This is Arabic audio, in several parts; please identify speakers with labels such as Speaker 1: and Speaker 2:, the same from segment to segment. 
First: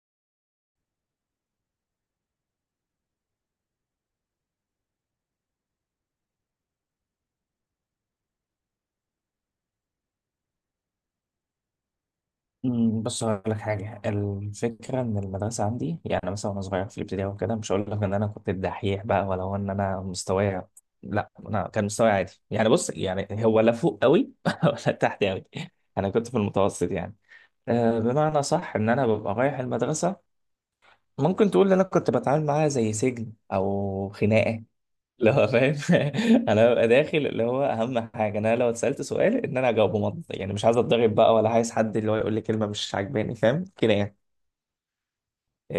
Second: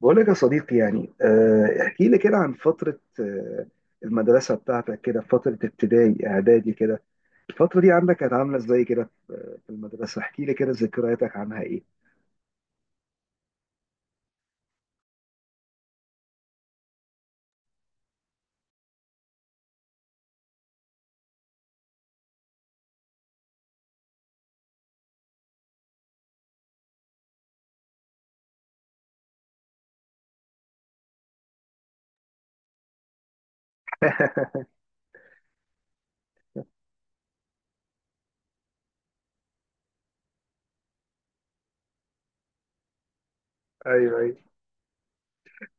Speaker 1: بقول لك يا صديقي يعني احكي لي كده عن فترة المدرسة بتاعتك كده، فترة ابتدائي إعدادي كده. الفترة دي عندك كانت عاملة ازاي كده في المدرسة؟ احكي لي كده ذكرياتك عنها ايه.
Speaker 2: بص هقول لك حاجة. الفكرة إن المدرسة عندي، يعني مثلا وأنا صغير في الابتدائي وكده، مش هقول لك إن أنا كنت الدحيح بقى، ولا هو إن أنا مستواي لا أنا كان مستواي عادي يعني. بص، يعني هو لا فوق قوي ولا تحت قوي، أنا كنت في المتوسط يعني. أه، بمعنى صح إن أنا ببقى رايح المدرسة. ممكن تقول إن أنا كنت بتعامل معاها زي سجن أو خناقة، اللي هو فاهم. انا ببقى داخل، اللي هو اهم حاجه انا لو اتسالت سؤال ان انا اجاوبه منطقي، يعني مش عايز اتضرب بقى، ولا عايز حد اللي هو يقول لي كلمه مش عجباني، فاهم كده يعني.
Speaker 1: ايوه، ايوه.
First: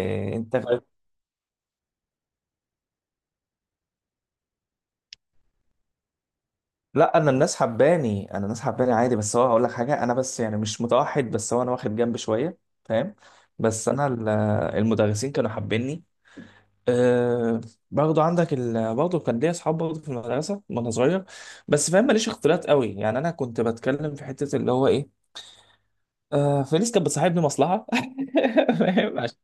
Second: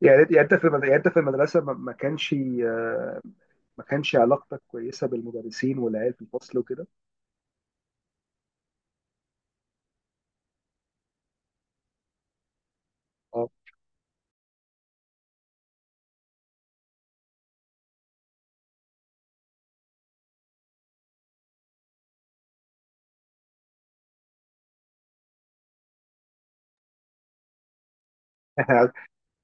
Speaker 1: يعني يعني
Speaker 2: انت فاهم.
Speaker 1: يعني انت في المدرسه آه، ما كانش علاقتك كويسه بالمدرسين والعيال في الفصل وكده؟
Speaker 2: لا، انا الناس حباني، عادي، بس هو هقول لك حاجه، انا بس يعني مش متوحد، بس هو انا واخد جنب شويه، فاهم.
Speaker 1: اه.
Speaker 2: بس انا ال- المدرسين كانوا حابيني. أه، برضه عندك ال... برضه كان ليا اصحاب برضه في المدرسه وانا صغير. بس فاهم، ماليش اختلاط قوي يعني، انا كنت بتكلم في حته اللي هو ايه، فلوس. كانت بتصاحبني مصلحة فاهم، عشان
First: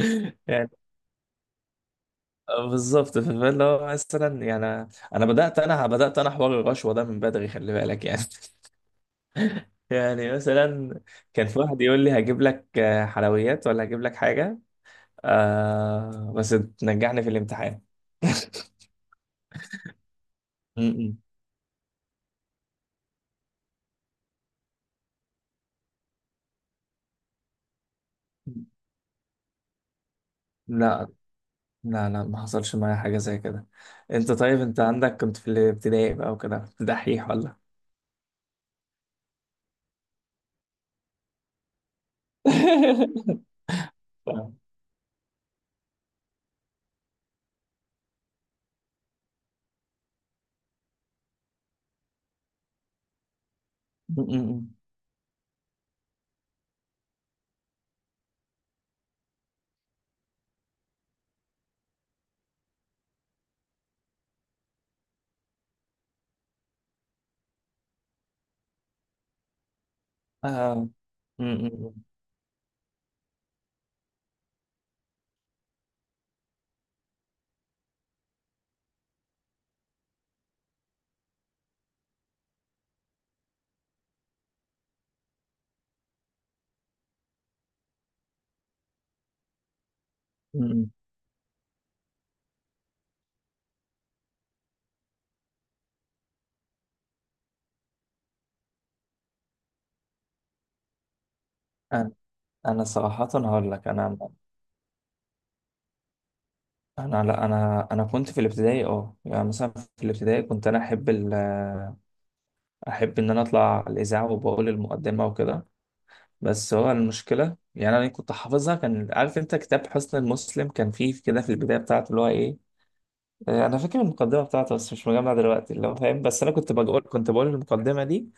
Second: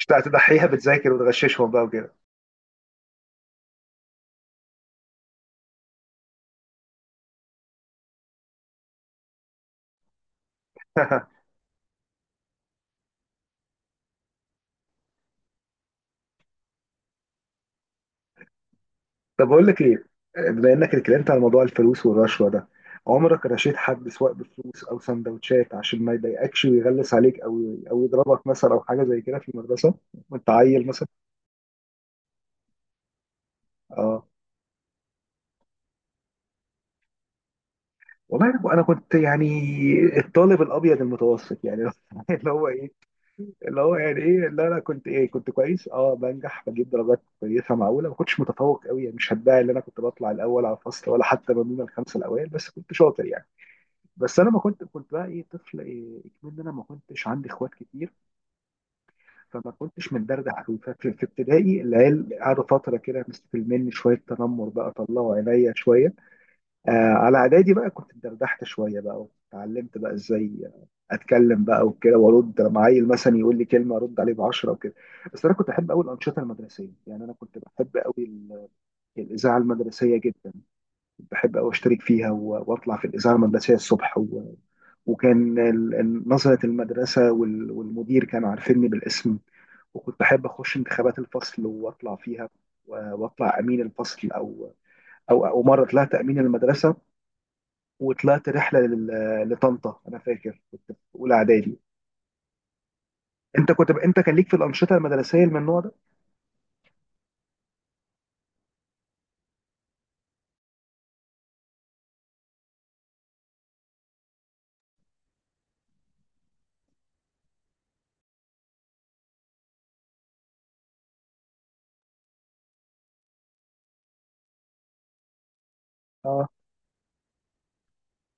Speaker 1: كنت هتضحيها
Speaker 2: يعني.
Speaker 1: بتذاكر وتغششهم بقى وكده.
Speaker 2: بالظبط. فاللي هو مثلا يعني، انا حوار الرشوة ده من بدري، خلي بالك يعني. يعني مثلا كان في واحد يقول لي هجيب لك، حلويات، ولا هجيب لك حاجة، آه، بس تنجحني في الامتحان.
Speaker 1: طب اقول لك ايه، بما انك
Speaker 2: م-
Speaker 1: اتكلمت على موضوع الفلوس والرشوه ده، عمرك رشيت حد سواء بفلوس او سندوتشات عشان ما يضايقكش ويغلس عليك او يضربك
Speaker 2: م.
Speaker 1: مثلا او حاجه زي كده في المدرسه وانت عيل مثلا؟
Speaker 2: لا، لا، ما حصلش معايا حاجة زي كده.
Speaker 1: اه.
Speaker 2: انت طيب، انت عندك كنت في الابتدائي بقى وكده، كنت دحيح ولا؟
Speaker 1: والله انا كنت يعني الطالب الابيض المتوسط يعني. اللي هو ايه، اللي هو يعني ايه، لا انا كنت كويس، بنجح بجيب درجات كويسه معقوله، ما كنتش متفوق قوي يعني، مش هدعي ان انا كنت بطلع الاول على الفصل ولا حتى ما بين الخمسه الاوائل، بس كنت شاطر يعني.
Speaker 2: م- م-
Speaker 1: بس انا ما
Speaker 2: م.
Speaker 1: كنت كنت بقى طفل، كمان انا ما كنتش عندي اخوات كتير. فما كنتش متدردح قوي، ففي ابتدائي العيال قعدوا فتره كده مستقل مني شويه، تنمر بقى، طلعوا عينيا شويه. على اعدادي بقى كنت اتدردحت شويه بقى، واتعلمت بقى ازاي
Speaker 2: آه. م-
Speaker 1: اتكلم بقى
Speaker 2: م-
Speaker 1: وكده، وارد لما عيل مثلا يقول لي كلمه ارد عليه بعشره وكده. بس انا كنت احب قوي الانشطه المدرسيه يعني، انا كنت بحب قوي الاذاعه المدرسيه جدا. بحب أوي أشترك فيها وأطلع في الإذاعة المدرسية الصبح وكان نظرة المدرسة والمدير كانوا عارفيني بالاسم. وكنت بحب
Speaker 2: م-
Speaker 1: أخش
Speaker 2: م.
Speaker 1: انتخابات الفصل وأطلع فيها وأطلع أمين الفصل أو أو مرة طلعت أمين المدرسة. وطلعت رحلة لطنطا، أنا فاكر كنت في أولى إعدادي.
Speaker 2: أنا أنا صراحة هقول لك، أنا
Speaker 1: أنت كان ليك في الأنشطة المدرسية من النوع ده؟
Speaker 2: أنا لا، أنا كنت في الابتدائي، أه يعني مثلا في الابتدائي كنت أنا أحب أحب إن أنا أطلع الإذاعة وبقول المقدمة وكده. بس هو المشكلة يعني، أنا كنت حافظها، كان عارف أنت كتاب حسن المسلم؟ كان فيه كده في البداية بتاعته، اللي هو إيه، أنا فاكر المقدمة بتاعته، بس مش مجمع دلوقتي، اللي هو فاهم. بس
Speaker 1: اه.
Speaker 2: أنا كنت بقول المقدمة دي،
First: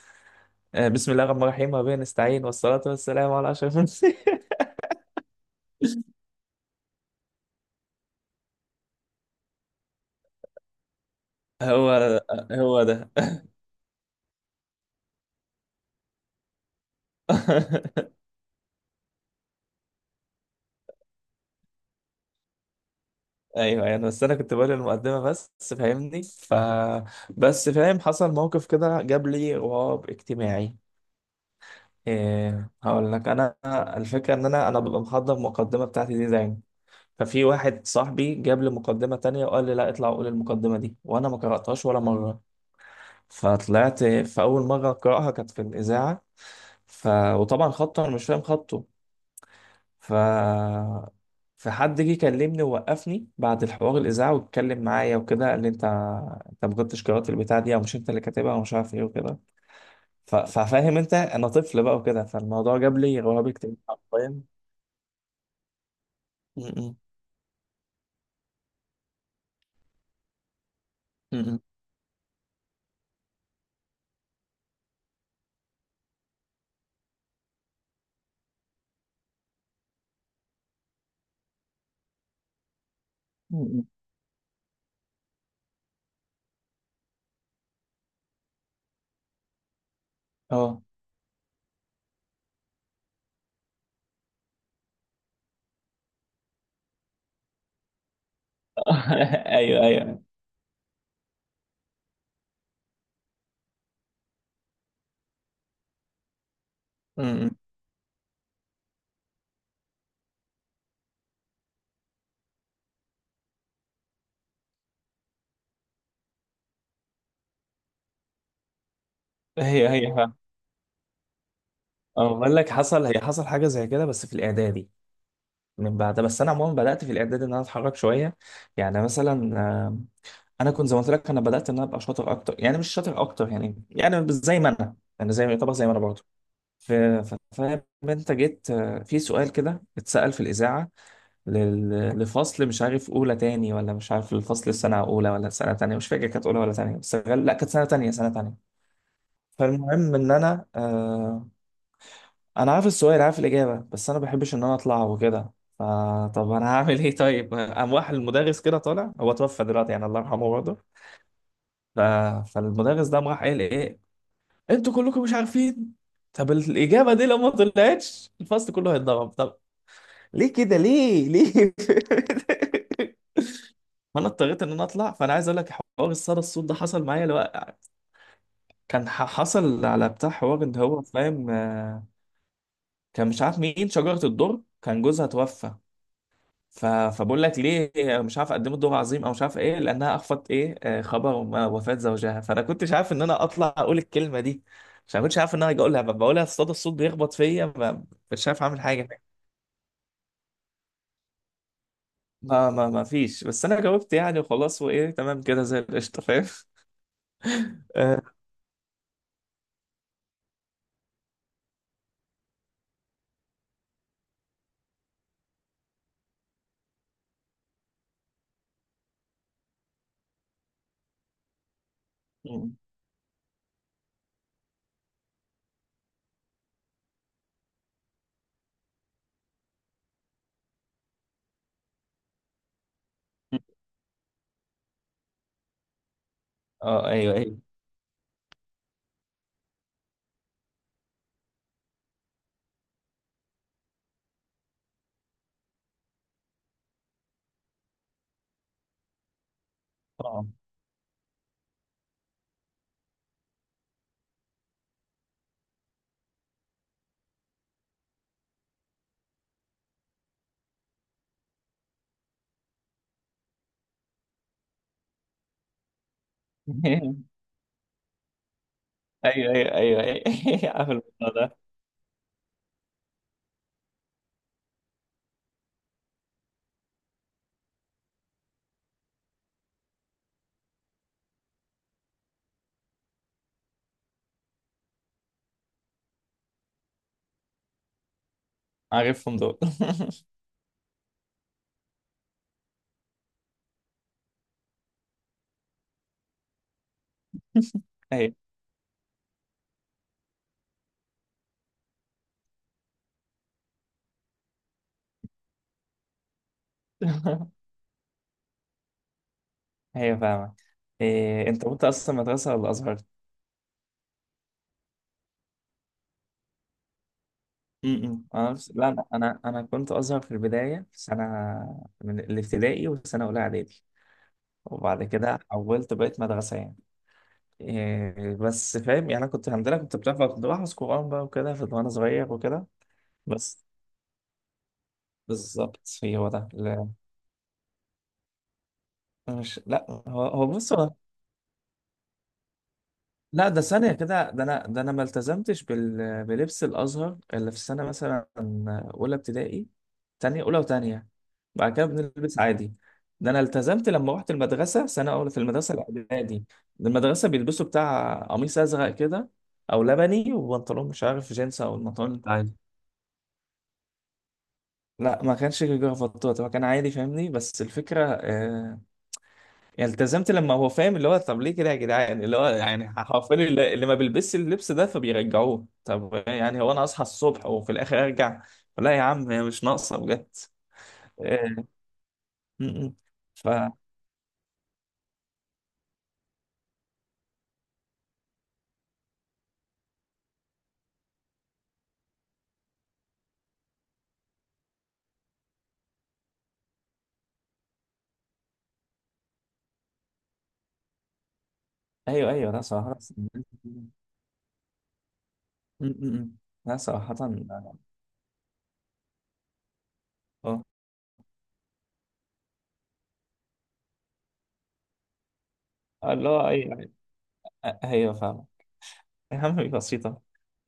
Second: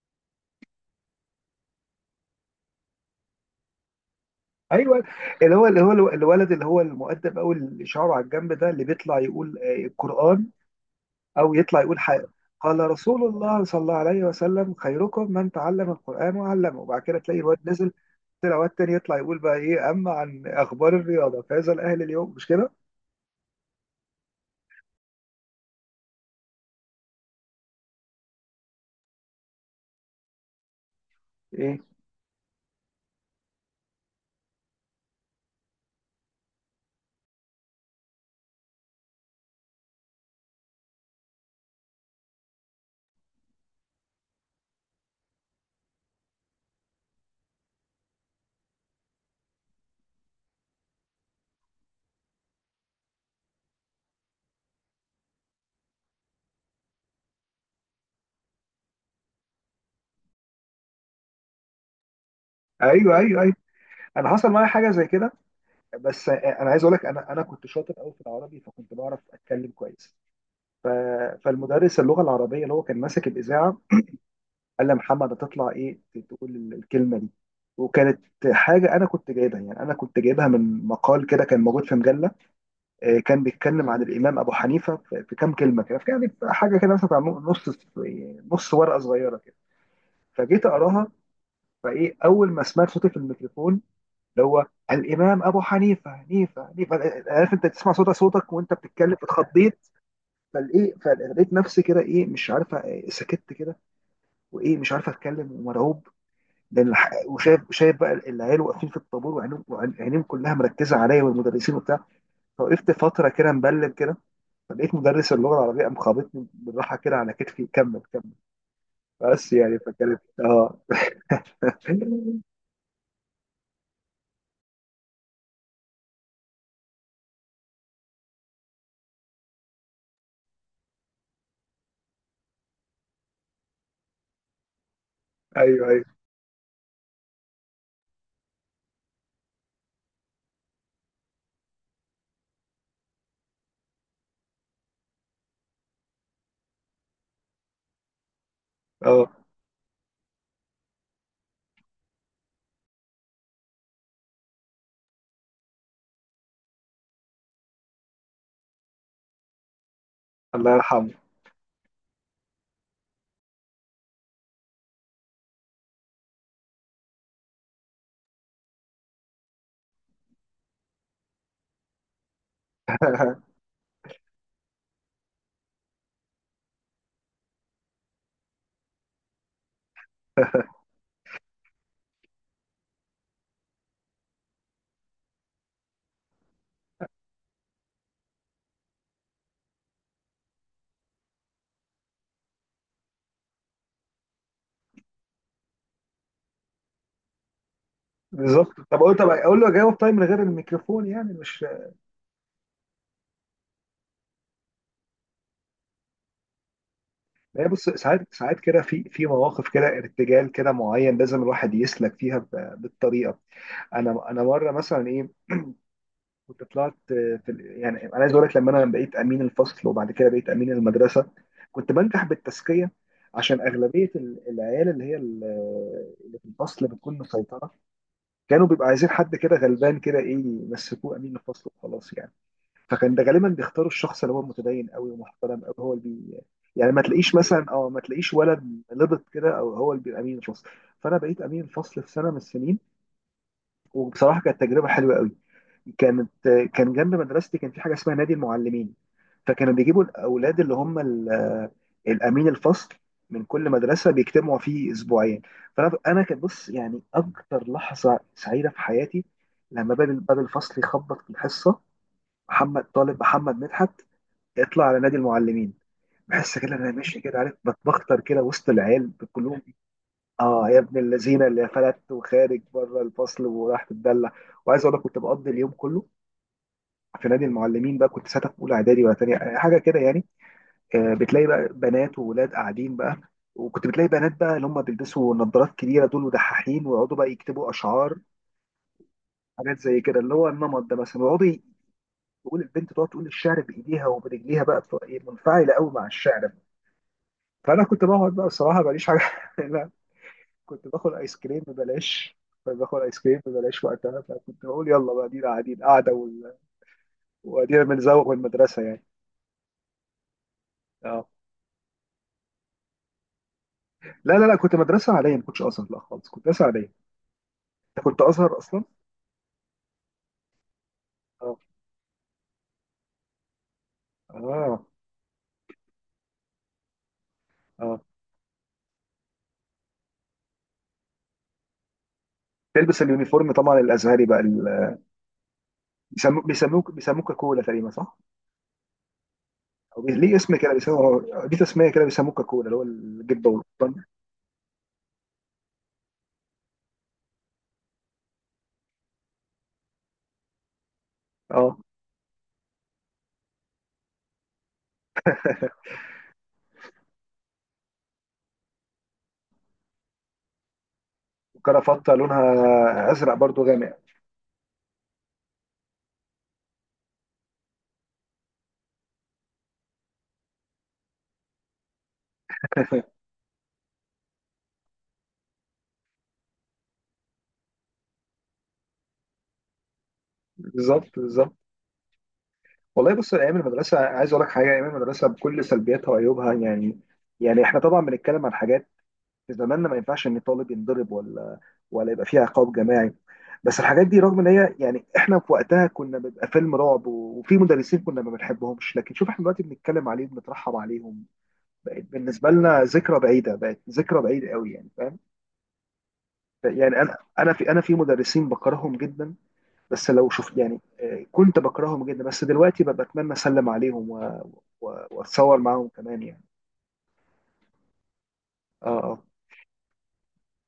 Speaker 2: آه، بسم الله الرحمن الرحيم وبه نستعين، والصلاة والسلام على أشرف المرسلين.
Speaker 1: ايوه. اللي هو الولد اللي هو المؤدب او اللي شعره على الجنب ده اللي بيطلع يقول القرآن أو يطلع
Speaker 2: هو
Speaker 1: يقول حاجة. قال
Speaker 2: هو ده.
Speaker 1: رسول الله صلى الله عليه وسلم: خيركم من تعلم القرآن وعلمه. وبعد كده تلاقي الواد نزل، طلع واد تاني يطلع يقول بقى أما عن أخبار الرياضة فهذا الأهل اليوم، مش كده؟
Speaker 2: ايوه يعني، بس انا كنت بقول المقدمه بس، فاهمني. ف بس فاهم، حصل موقف كده جاب لي غراب اجتماعي.
Speaker 1: إيه،
Speaker 2: إيه، هقول لك انا. الفكره ان انا ببقى محضر المقدمه بتاعتي دي دايما. ففي واحد صاحبي جاب لي مقدمه تانية وقال لي لا اطلع قول المقدمه دي، وانا ما قراتهاش ولا مره. فطلعت في اول مره اقراها كانت في الاذاعه. ف وطبعا خطه، انا مش فاهم خطه. ف فحد جه كلمني ووقفني بعد الحوار الاذاعه واتكلم معايا وكده، قال لي انت، انت ما كنتش قرات البتاع دي، او مش انت اللي كاتبها، ومش عارف ايه وكده. ف... ففاهم انت، انا طفل بقى وكده، فالموضوع جاب
Speaker 1: أيوه،
Speaker 2: لي
Speaker 1: أيوه،
Speaker 2: رهاب
Speaker 1: أيوه،
Speaker 2: اجتماعي
Speaker 1: أنا
Speaker 2: حرفيا.
Speaker 1: حصل معايا حاجة زي كده. بس أنا
Speaker 2: م-
Speaker 1: عايز أقول
Speaker 2: م-
Speaker 1: لك أنا كنت شاطر أوي في العربي، فكنت بعرف أتكلم كويس. ف...
Speaker 2: م-
Speaker 1: فالمدرس اللغة العربية اللي هو كان ماسك الإذاعة قال لي: يا محمد، هتطلع تقول الكلمة دي. وكانت حاجة أنا كنت جايبها يعني، أنا كنت جايبها من مقال كده كان موجود في مجلة، كان
Speaker 2: م- م.
Speaker 1: بيتكلم عن الامام ابو حنيفه في كام كلمه كده، في يعني في حاجه كده مثلا بتاع نص، نص ورقه صغيره كده. فجيت
Speaker 2: اه.
Speaker 1: اقراها، اول ما سمعت صوتي في الميكروفون، اللي هو الامام ابو حنيفه حنيفه حنيفه. عارف انت تسمع صوتك وانت بتتكلم،
Speaker 2: ايوه
Speaker 1: اتخضيت.
Speaker 2: ايوه.
Speaker 1: فلقيت نفسي كده مش عارفه، سكت كده، مش عارفه اتكلم ومرعوب. لان
Speaker 2: م- م.
Speaker 1: وشايف بقى العيال واقفين في الطابور وعينيهم كلها مركزه عليا والمدرسين وبتاع. فوقفت فتره كده مبلم كده، فلقيت مدرس اللغه العربيه قام خابطني بالراحه كده على كتفي: كمل كمل. بس يعني
Speaker 2: هي
Speaker 1: فكانت
Speaker 2: فاهم. اه، بقول لك حصل، حصل حاجه زي كده بس في الاعدادي من بعد. بس انا عموما بدات في الاعدادي ان انا اتحرك شويه، يعني مثلا، آه، انا كنت زي ما قلت لك، انا بدات ان انا ابقى شاطر اكتر، يعني مش شاطر اكتر، يعني يعني زي ما انا، انا زي ما يعتبر زي
Speaker 1: ايوه،
Speaker 2: ما انا
Speaker 1: ايوه.
Speaker 2: برضه. فاهم انت، جيت في سؤال كده اتسال في الاذاعه لفصل، مش عارف اولى تاني، ولا مش عارف الفصل السنه اولى ولا سنه تانية، مش فاكر كانت اولى ولا تانية، بس لا كانت سنه تانية،
Speaker 1: اه.
Speaker 2: فالمهم ان انا، انا عارف السؤال عارف الاجابه، بس انا ما بحبش ان انا اطلع وكده. فطب انا هعمل ايه؟ طيب قام راح المدرس كده طالع، هو توفى دلوقتي يعني، الله يرحمه
Speaker 1: الله
Speaker 2: برضه.
Speaker 1: يرحمه.
Speaker 2: ف... فالمدرس ده قام راح قال ايه، انتوا كلكم مش عارفين؟ طب الاجابه دي لو ما طلعتش، الفصل كله هيتضرب. طب ليه كده، ليه؟ فانا اضطريت ان انا اطلع. فانا عايز اقول لك، حوار الصدى الصوت ده حصل معايا. لو كان حصل على بتاع حوار ان هو فاهم، كان مش عارف مين شجره الدر، كان جوزها توفى. ف... فبقول لك ليه، مش عارف اقدمه دور عظيم، او مش عارف ايه، لانها اخفت ايه، خبر وفاة زوجها. فانا كنتش عارف ان انا اطلع اقول الكلمه دي، مش أنا كنتش عارف ان انا هاجي اقولها. بقولها، الصدى الصوت بيخبط فيا. مش عارف
Speaker 1: بالظبط.
Speaker 2: اعمل
Speaker 1: طب اقول
Speaker 2: حاجه.
Speaker 1: طب اقول له اجاوب طيب من غير الميكروفون يعني، مش.
Speaker 2: ما فيش، بس انا جاوبت يعني وخلاص، وايه تمام كده زي القشطه، فاهم.
Speaker 1: لا بص،
Speaker 2: اه.
Speaker 1: ساعات ساعات كده في مواقف كده ارتجال كده معين، لازم الواحد يسلك فيها بالطريقه. انا مره مثلا كنت طلعت يعني انا عايز اقول لك، لما انا بقيت امين الفصل وبعد كده بقيت امين المدرسه، كنت بنجح
Speaker 2: م.
Speaker 1: بالتزكيه. عشان اغلبيه العيال اللي في الفصل بتكون مسيطره، كانوا بيبقى عايزين حد كده غلبان كده يمسكوه امين الفصل وخلاص يعني. فكان ده غالبا بيختاروا الشخص اللي هو متدين قوي ومحترم قوي، هو اللي يعني
Speaker 2: ايوه ايوه.
Speaker 1: ما تلاقيش ولد لبط كده او هو اللي بيبقى امين الفصل. فانا بقيت امين الفصل في سنه من السنين، وبصراحه كانت تجربه حلوه قوي. كانت كان جنب مدرستي كان في حاجه اسمها نادي المعلمين، فكانوا بيجيبوا
Speaker 2: اه.
Speaker 1: الاولاد اللي هم الامين الفصل من كل مدرسه، بيجتمعوا فيه اسبوعين. فانا كانت، بص يعني، اكتر لحظه سعيده في حياتي لما باب الفصل يخبط في الحصه: محمد طالب محمد مدحت يطلع على نادي المعلمين. بحس كده إن انا ماشي كده، عارف، بتبختر كده وسط العيال
Speaker 2: ايوه
Speaker 1: كلهم.
Speaker 2: ايوه ايوه ايوه
Speaker 1: اه يا
Speaker 2: عارف
Speaker 1: ابن
Speaker 2: الموضوع
Speaker 1: اللذينه
Speaker 2: ده،
Speaker 1: اللي فلت وخارج بره الفصل وراح تتدلع. وعايز اقول لك كنت بقضي اليوم كله في نادي المعلمين بقى، كنت ساعتها في اولى اعدادي ولا تانية، حاجه كده يعني. بتلاقي بقى بنات وولاد قاعدين بقى، وكنت بتلاقي بنات بقى اللي هم بيلبسوا نظارات كبيره دول ودحاحين ويقعدوا بقى يكتبوا اشعار،
Speaker 2: عارفهم دول.
Speaker 1: حاجات زي كده اللي هو النمط ده مثلا، ويقعدوا تقول البنت تقعد تقول الشعر بايديها وبرجليها بقى، بتبقى منفعله قوي مع الشعر. فانا كنت بقعد
Speaker 2: ايوه.
Speaker 1: بقى، بصراحه ماليش حاجه. كنت باخد ايس كريم ببلاش. كنت باخد ايس كريم ببلاش وقتها، فكنت بقول يلا بقى ادينا قاعدين قاعده وادينا بنزوغ من المدرسه يعني.
Speaker 2: ايوه فاهمك.
Speaker 1: اه.
Speaker 2: إيه، انت كنت اصلا مدرسه ولا ازهر؟
Speaker 1: لا، لا، لا، كنت مدرسه عاديه، ما كنتش ازهر، لا خالص، كنت مدرسه عاديه. انت كنت
Speaker 2: انا
Speaker 1: ازهر اصلا.
Speaker 2: لا، انا، كنت ازهر في البدايه، في سنه
Speaker 1: اه،
Speaker 2: من الابتدائي وسنه اولى اعدادي،
Speaker 1: اه،
Speaker 2: وبعد كده حولت بقيت مدرسه يعني.
Speaker 1: اه.
Speaker 2: إيه بس فاهم يعني، انا كنت الحمد لله كنت بتعرف، كنت بحفظ قران بقى وكده وانا صغير وكده.
Speaker 1: تلبس اليونيفورم
Speaker 2: بس
Speaker 1: طبعا الازهري بقى
Speaker 2: بالظبط، هو ده. لا،
Speaker 1: بيسموك كولا تقريبا، صح؟
Speaker 2: مش لا، هو
Speaker 1: ليه
Speaker 2: هو
Speaker 1: اسم كده
Speaker 2: بص، هو
Speaker 1: بيسموه، دي تسميه كده بيسموك كولا، اللي هو
Speaker 2: لا.
Speaker 1: الجبه
Speaker 2: ده ثانية
Speaker 1: والقطن.
Speaker 2: كده، ده أنا، ده أنا ما التزمتش بال... بلبس الأزهر إلا في السنة مثلا أولى ابتدائي، تانية، أولى وتانية. بعد
Speaker 1: اه،
Speaker 2: كده بنلبس عادي. ده أنا التزمت لما رحت المدرسة سنة أولى في المدرسة الإعدادي. المدرسة بيلبسوا بتاع قميص أزرق كده، أو لبني، وبنطلون مش عارف جينز أو
Speaker 1: وكرافته
Speaker 2: البنطلون العادي.
Speaker 1: لونها ازرق برضو غامق.
Speaker 2: لا ما كانش جرافطات، هو كان عادي فاهمني. بس الفكرة، يعني التزمت لما هو فاهم، اللي هو طب ليه كده يا جدعان، اللي هو يعني حرفيا، اللي ما بيلبسش اللبس ده فبيرجعوه. طب يعني هو انا اصحى الصبح وفي الاخر ارجع؟ لا يا عم، هي مش ناقصه بجد.
Speaker 1: بالظبط،
Speaker 2: آه،
Speaker 1: بالظبط.
Speaker 2: م- م.
Speaker 1: والله بص،
Speaker 2: ف
Speaker 1: ايام المدرسه، عايز اقول لك حاجه، ايام المدرسه بكل سلبياتها وعيوبها يعني احنا طبعا بنتكلم عن حاجات في زماننا ما ينفعش ان طالب ينضرب، ولا يبقى فيها عقاب جماعي. بس الحاجات دي رغم ان هي، يعني احنا في وقتها كنا بيبقى فيلم رعب، وفي مدرسين كنا ما بنحبهمش، لكن شوف احنا دلوقتي بنتكلم عليهم بنترحم عليهم. بقت
Speaker 2: ايوه
Speaker 1: بالنسبه
Speaker 2: ايوه، لا
Speaker 1: لنا
Speaker 2: صراحه.
Speaker 1: ذكرى
Speaker 2: م-
Speaker 1: بعيده، بقت ذكرى بعيده قوي يعني، فاهم؟
Speaker 2: م. لا
Speaker 1: يعني
Speaker 2: صراحه
Speaker 1: انا في مدرسين بكرههم جدا، بس لو شوف
Speaker 2: اه.
Speaker 1: يعني، كنت بكرههم جدا بس دلوقتي ببقى اتمنى اسلم عليهم واتصور معاهم كمان
Speaker 2: اللي هو
Speaker 1: يعني.
Speaker 2: ايوه، ايوه فاهم.
Speaker 1: اه، اه.
Speaker 2: يا عم بسيطه.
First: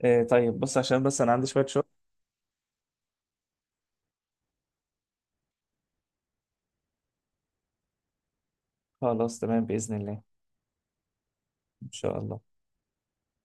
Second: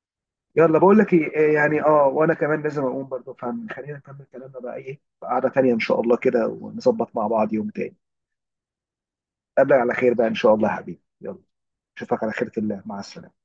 Speaker 2: طيب بص،
Speaker 1: يلا بقول
Speaker 2: عشان
Speaker 1: لك
Speaker 2: بس انا
Speaker 1: ايه،
Speaker 2: عندي شويه
Speaker 1: يعني،
Speaker 2: شغل.
Speaker 1: وانا كمان لازم اقوم برضه، فخلينا نكمل كلامنا بقى في قعدة تانية ان شاء الله كده، ونظبط مع بعض يوم تاني.
Speaker 2: خلاص تمام
Speaker 1: قبل على
Speaker 2: باذن
Speaker 1: خير
Speaker 2: الله.
Speaker 1: بقى ان شاء الله يا حبيبي، يلا،
Speaker 2: ان شاء
Speaker 1: اشوفك على خيرة
Speaker 2: الله.
Speaker 1: الله، مع السلامة.